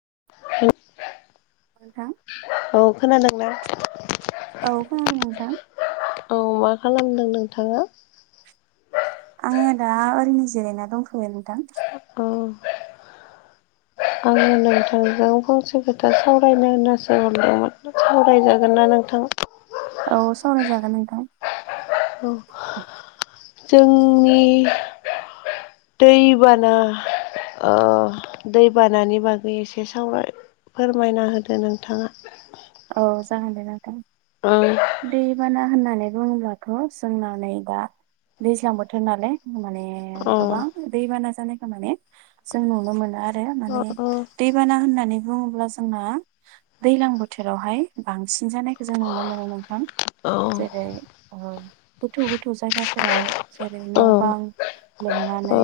[unintelligible] नोथां। औ खोनादोंना? खोनादों नोंथां औ मा खालामदों नोंथांआ? आङो दा ओरैनो जिरायना दंथ'यो नोंथां। औ आङो नोंथांजों फंसे खोथा सावरायनो होननासो हरदोंमोन सावरायजागोन ना नों नोंथां। औ सावनाय जागोन नोंथां। जोंनि दैबाना ओ दै बानानि बागै एसे सावरा फोरमायना होदो नोंथाङा। औ जागोन दे नोंथां ओं दैबाना होननानै बुङोब्लाथ' जोंना नै दा दैज्लां बोथोर नालाय माने अ गोबां दैबाना जानायखौ माने जों नुनो मोनो आर रो अ माने दैबाना होननानै बुङोब्ला जोंना दैलां बो थोरावहाय बांसि सिन जानायखौ जों नुनो मोनो नोंथां अ औ जेरै ओ गोथौ गोथौ जायगा फोराव जेरै न' बां औ लोमनानै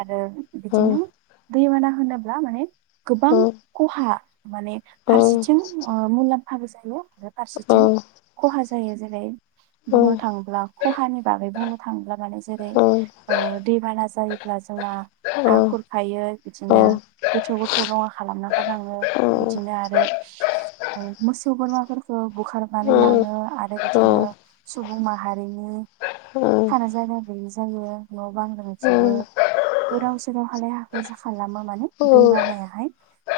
आरो औ बिदिनो दैबाना होनोब्ला माने गोबां खहा माने औ फारसेथिं ओ मुलाम्फा फाबो जायो आरो औ फारसेथिं खहाज जायो जेरै औ बुंनो थाङोब्ला खहानि बागै बुंनो थाङोब्ला माने जेरै दैबाना ओ जायोब्ला जोंना हा खुरखायो बिदिनो गोथौ गोथौ लङा खालामना गारलाङो औ बिदिनो आरो [inaudible] मोसौ बोरमाफोरखौ बुखारनानै औ लाङो आरो औ बिदिनो सुबुं माहारिनि [inaudible] थानो जायगा गैयि जायो न' बां लोमजोबो। गोदाव सोराव हालाय हाखैसा खालामो माने दै बानायाहाय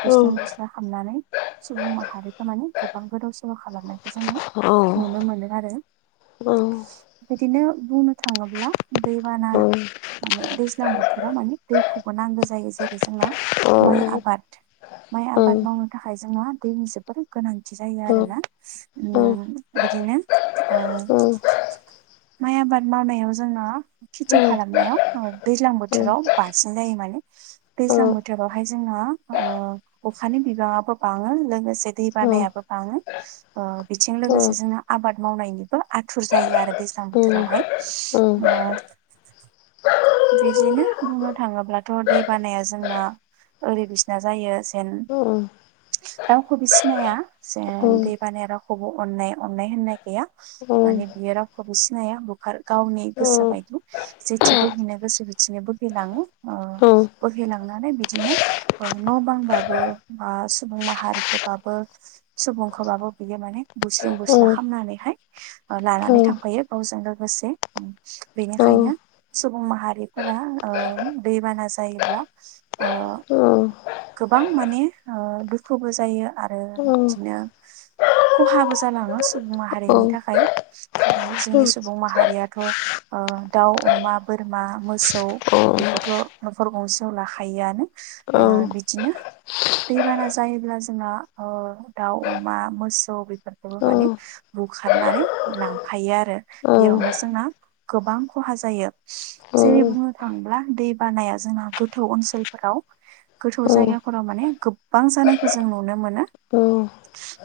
बुस्रम बुस्रा खालामनानै सुबुं माहारिखो माने गोबां गोदाव सोराव खालामनायखौ जोङो नुनो मोनो आरो बिदिनो बुंनो थाङोब्ला दैबाना माने दैज्लां बोथोराव माने दैखौबो नांगो जायो जेरै जोंहा माइ आबाद माइ आबाद मावनो थाखाय जोंहा दैनि जोबोद गोनांथि जायो आरोना उम बिदिनो ओ औ माइ आबाद मावनायाव जोंना खेथि खालामनायाव ओ दैज्लां बोथोराव बांसिन जायो मान ने दैज्लां बोथोरावहाय जोंहा ओ अखानि बिबांआबो बाङो लोगोसे दै बानायाबो बाङो ओ बिथिं लोगोसे जोंहा आबाद मावनायनिबो आथ थुर जायो आरो दैज्लां बोथोरावहाय ओ [inaudible] बिदिनो बुंनो थाङोब्लाथ' दै बानाया जोंना ओरै बिसिना जायो जेन रावखौबो सिनाया जे दै बानाया रावखौबो अननाय अननाय होननाय गैया। माने बियो रावखौबो सिनाया बुखार गावनि गोसो बायदि जेथि बोहैैनो गोसो बिथिंनो बोहैलाङो ओ बोहैलांनानै बिदिनो ओ न' बां बाबो बा सुबुं माहारिखोबाबो सुबुंखोबाबो बियो माने बुस्रिं बुस्ला खालामनानै नै ओ लानानै थांफायो गावजों लोगोसे उम बेनिखायनो सुबुं माहारि फोरा ओ दै बाना जायोब्ला ओ गोबां माने ओ दुखुबो जायो आरो बिदिनो खहाबो जालाङो सुबुं माहारिनि थाखाय आरो जोंनि सुबुं माहारियाथ' ओ दाउ, अमा, बोरमा, मोसौ बेखौथ' न'खर गंसेयाव लाखायोआनो ओ औ बिदिनो दैबाना जायोब्ला जोंहा ओ दाउ, अमा, मोसौ बेफोरखौबो माने बुखारनानै लांफायो आरो बेयावनो जोंना गोबां खहा जायो। जेरै बुंनो थाङोब्ला दै बानाया जोंना गोथौ ओनसोलफोराव गोथौ जायगाफोराव माने गोबां जानायखौ जों नुनो मोनो।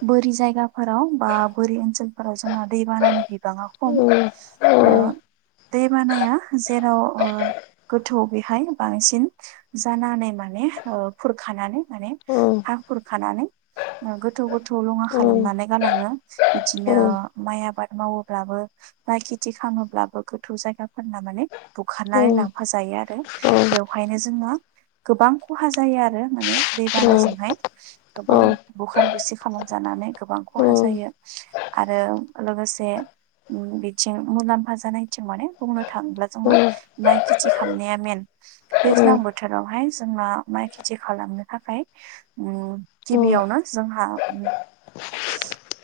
बोरि जायगाफोराव बा बोरि ओनसोलफोराव जोंना दैबानानि बिबाङा खम। ओ दै बानाया जेराव ओ गोथौ बेहाय बांसिन जानानै माने ओ खुरखानानै माने हा खुरखानानै गोथौ गोथौ लङा खालामनानै गा- लाङो। बिदिनो माइ आबाद मावोब्लाबो बा खेथि खालामोब्लाबो गोथौ जायगा- फोरना माने बुखारनानै लांफा जायो आरो, बेवहायनो जोंहा गोबां खहा जायो आरो माने दैबानाजोंहाय गोबां बुखार-बुसि खालामजानानै गोबां खहा जायो। आरो लोगोसे बिथिं मुलाम्फा जानायथिं माने बुंनो थाङोब्ला जोंहा माइ खेथि खालामनाया मेन। दैज्लां बोथोरावहाय जोंना माइ खेथि खालामनो थाखाय उम गिबियावनो जोंहा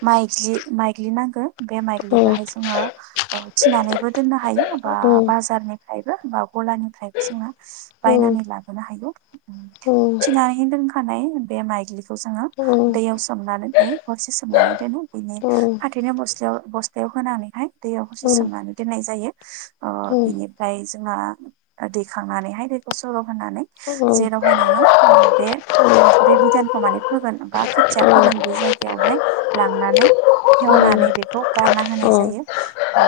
माइज्लि माइग्लि नांगो, बे माइग्लिखौहाय जोङो ओ थिनानैबो दोननो हायो बा बाजारनिफ्रायबो बा गलानिफ्रायबो जोंहा बायनानै लाबोनो हायो। औ थिनानै दोनखानाय बे माइग्लिखौ जोङो दैयाव सोमनानै दोनो हरसे सोमनानै दोनो। बिनि फाथोनि बस्थायाव-बस्थायाव होनानैहाय दैयाव हरसे सोमनानै दोननाय जायो। ओ बिनिफ्राय जोंहा दैखांनानैहाय दैखौ सर' होनानै जेरावहाय नोङो ओ बे बे बिधानखौ माने फोगोन बा खोथिया फोगोन बे जायगायाव- हाय लांनानै हेवनानै बेखौ गारना होनाय जायो। ओ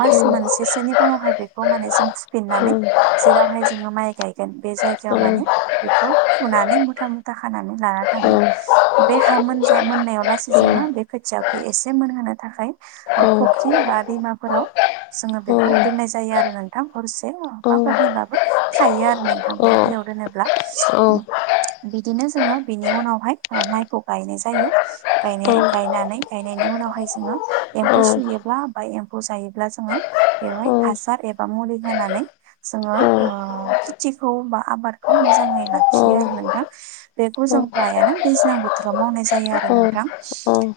मास मोनसेसोनि उनावहाय बेखौ माने जों फुफिनानै जेरावहाय जोङो माइ गायगोन बे जायगायाव माने बेखौ फुनानै मुथा मुथा खानानै लाना थांङो। बे हा मोनजा मोननायाव लासै जोङो बे खोथिखौ एसे मोनहोनो थाखाय ओ फुख्रि बा दैमाफोराव जोङो बेखौ दोननाय जायो आरो नोंथां हरसे बा अबावबा हरनैबाबो थायो आरो नोंथां बे दैयाव दोनो - ब्ला। बिदिनो जोङो बिनि उनावहाय ओ‌ माइखौ गायनाय जायो। गायनाय गायनानै गाय- नायनि उनावहाय जोङो एम्फौ सुयोब्ला बा एम्फौ जायोब्ला जोङो बेवहाय हासार एबा मुलि होनानै जोङो ओ खेथिखौ बा आबाद- खौ मोजाङै लाखियो आरो नोंथां। बेखौ जों फ्रायानो दैज्लां बोथोराव मावनाय जायो आरो नोंथां।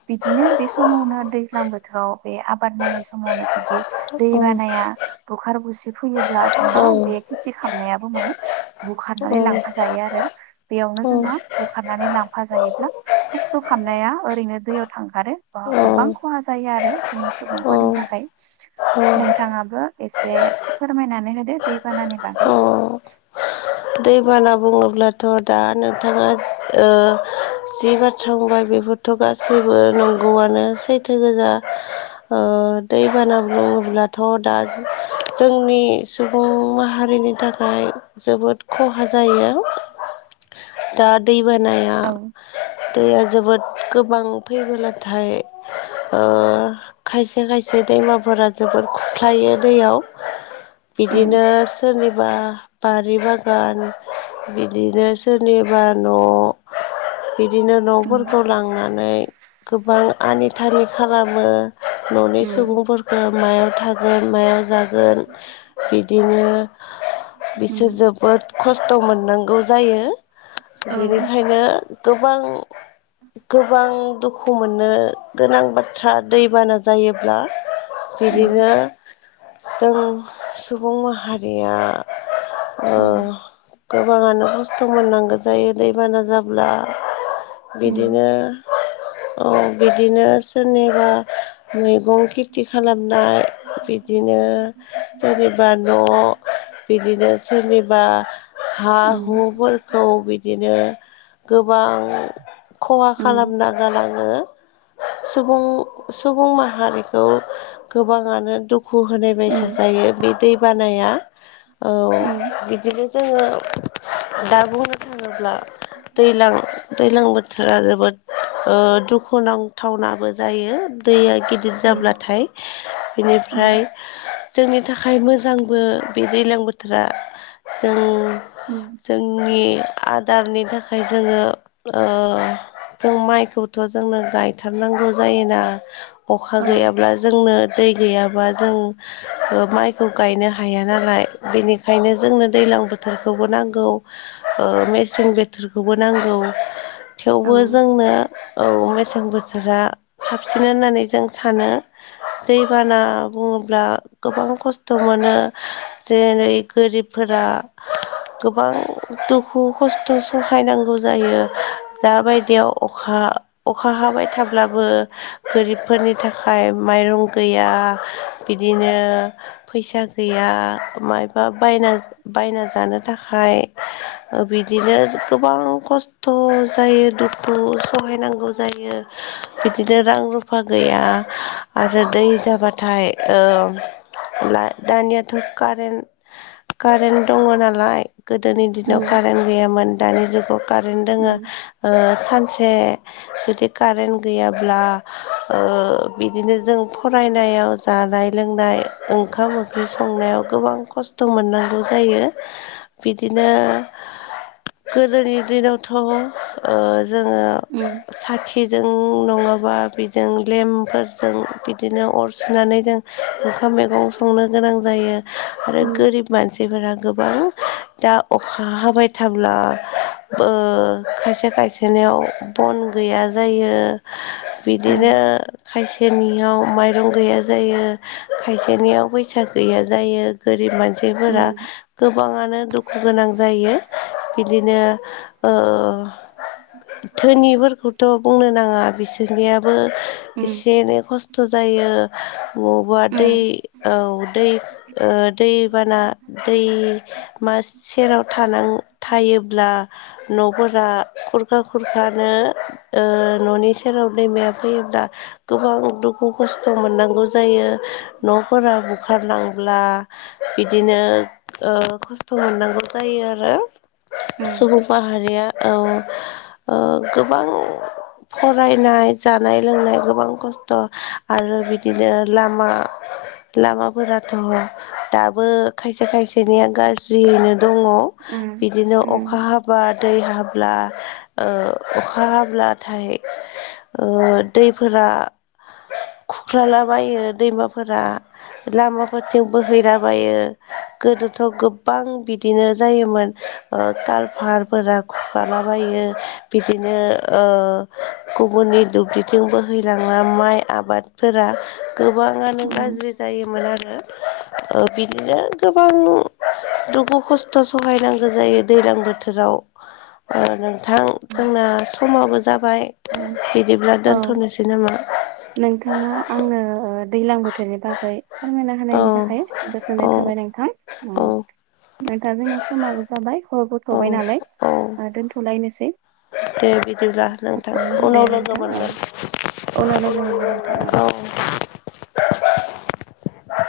बिदिनो बे समावनो दैज्लां बोथोराव बे आबाद मावनाय समावनो जुदि दै बानाया बुखार-बुसि फैयोब्ला जोंना बे खेति खालामनायाबो माने बुखारनानै लांफा जायो आरो बेयावनो जोङो बुखारनानै लांफा जायोब्ला खस्थ' खालाम- नाया ओरैनो दैयाव थांगारो बा गोबां खहा जायो आरो जोंनि सुबुंफोरनि थाखाय। नोंथाङाबो एसे फोरमायनानै होदो दैबानानि बागै। दै बाना बुङोब्लाथ' दा नोंथाङा ओ जि बाथ्रा बुंबाय बे- बोथ' गासैबो नंगौआनो सैथो गोजा। ओ दै बाना बुङोब्लाथ' दा जोंनि सुबुं माहारि बिनि थाखाय जोबोद खहा जायो। दा दैबानाया औ दैया जोबोद गोबां फैबोलाथाय ओ खायसे खायसे दैमाफोरा जोबोर खुरख्लायो दैयाव। उम बिदिनो सोरनिबा बारि बा- गान बिदिनो सोरनिबा न' बिदिनो उम न'फोरखौ लांनानै गोबां आनि थानि खालामो। न'नि उम सुबुंफोरखौ मायाव थागोन मायाव जागोन बिदिनो उम बिसोर जोबोद खस्थ' मोननांगौ जायो। औ बेनिखायनो गोबां गोबां दुखु खु मोननो गोनां बाथ्रा दैबाना जायोब्ला उम बिदिनो जों सुबुं माहारिया उम ओ गोबाङानो खस्थ' मोननांगौ जायो दैबाना जाब्ला उम बिदिनो औ बिदिनो सोरनिबा मैगं खेथि खालामनाय बिदिनो जेनेबा न' बिदिनो सोरनिबा हा उम हुफोरखौ बिदिनो गोबां खहा उम खालामना गालां ङो सुबुं सुबुं माहारिखौ गोबाङानो दुखु खु होनाय बायसा उम जायो बे दै बानाया उम बिदिनो जोङो दा बुंनो थाङोब्ला। दैलां दैज्लां बोथोर थोरा जोबोद ओ दुखुनांथावनाबो जायो दैया गिदिर उम जाब्लाथाय बेनिफ्राय उम जोंनि थाखाय मोजांबो बे दैज्लां बोथोरा जों उम जोंनि आदारनि थाखाय जोङो ओ जों माइखौथ' जोंनो गायथारनांगौ जायोना अखा औ गैयाब्ला जोंनो दै गैयाबा जों माइखौ गायनो हाया नालाय बेनिखायनो जोंनो दैज्लां बोथोरखौबो नांगौ ओ मेसें बोथोरखौबो नांगौ। औ थेवबो जोंनो औ मेसें बोथोरा साबसिन होननानै जों सानो दैबाना बुङोब्ला गोबां खस्थ' मोनो जेरै गोरिबफोरा गोबां दुखु खस्थ' सहायनांगौ जायो दा बायदियाव अखा अखा हाबाय थाब्लाबो गोरिबफोरनि थाखाय माइरं गैया। बिदिनो फैसा गैया मायबा बायना बायना जानो थाखाय ओ बिदिनो गोबां खस्थ' जायो दुखु सु सहायनांगौ जायो बिदिनो रां रुफा गैया आरो दै जाबाथाय ओ ला दानियाथ' कारेन्ट कारेन्ट दङ नालाय गोदोनि दिनाव उम कारेन्ट गैयामोन दानि जुगाव कारेन्ट दोङो उम ओ मोनसे जुदि कारेन्ट गैयाब्ला ओ बिदिनो जों फरायनाय जानाय लोंनाय ओंखाम ओंख्रि संनायाव गोबां खस्थ' मोननांगौ गौ जायो बिदिनो गोदोनि दिनावथ' ओ जोङो उम साथि जों नङाबा बिजों लेम्पफोरजों बिदिनो अर सुनानै जों ओंखाम मैगं संनो गोनां जायो आरो उम गोरिब रां गोबां दा अखा हाबाय थाब्ला ओ खायसे खायसेनियाव बन गैया जायो। बिदिनो उम खायसेनियाव माइरं गैया जायो खायसेनियाव फैसा गैया जायो गोरिब मानसि उम मानसिफोरा गोबाङानो दुखु गोनां जायो। बिदिनो ओ धोनिफोरखौथ' बुंनो नाङा बिसोरनियाबो उम एसे एनै खस्थ' जायो बबावबा दै उम ओ दै ओ दैमा सेराव थ थायोब्ला न'फोरा दा खरखा खरखानो न'नि सेराव दैमाया फैयोब्ला गोबां दुखु खस्थ' मोननांगौ जायो न'फोरा बुखारनांब्ला बिदिनो खस्थ' मोननांगौ जायो आरो सुबुं माहारिया गोबां फरायनाय जानाय लोंनाय गोबां खस्थ' आरो बिदिनो लामा लामाफोराथ' दाबो खायसे खायसेनिया गाज्रियैनो दङ बिदिनो अखा उम हाबा दै हाबा हब्ला ओ अखा हाब्लाथाय दैफोरा खुख्रालाबायो दैमाफोरा लामाफोरथिं बोहैनानै माबायो गोदोथ' गोबां बिदिनो जायोमोन काल फाहारफोर खखालाबायो बिदिनो गुबुननि दुब्लिथिंबो हैलाङो माइ आबादफोरा गोबाङानो उम गाज्रि जायोमोन आरो ओ बिदिनो गोबां दुखु खस्थ' सहायनांगौ जायो दैज्लां बोथोराव उम जोंना समाबो जाबाय बिदिब्ला औ दोनथ'नोसै नामा? नोंथाङा आंनो दैज्लां बोथोरनि बागै फोरमायना औ होनायनि थाखाय औ गोजोननाय थाबाय औ नोंथां दा जोंना समाबो जाबाय हर औ बथबाय नालाय औ दोन्थलायनोसै दे बिदिब्ला नों दे उनाव लोगो नोंथां औ उनाव लोगो मोनगोन नोंथां मोनगोन औ [unintelligible]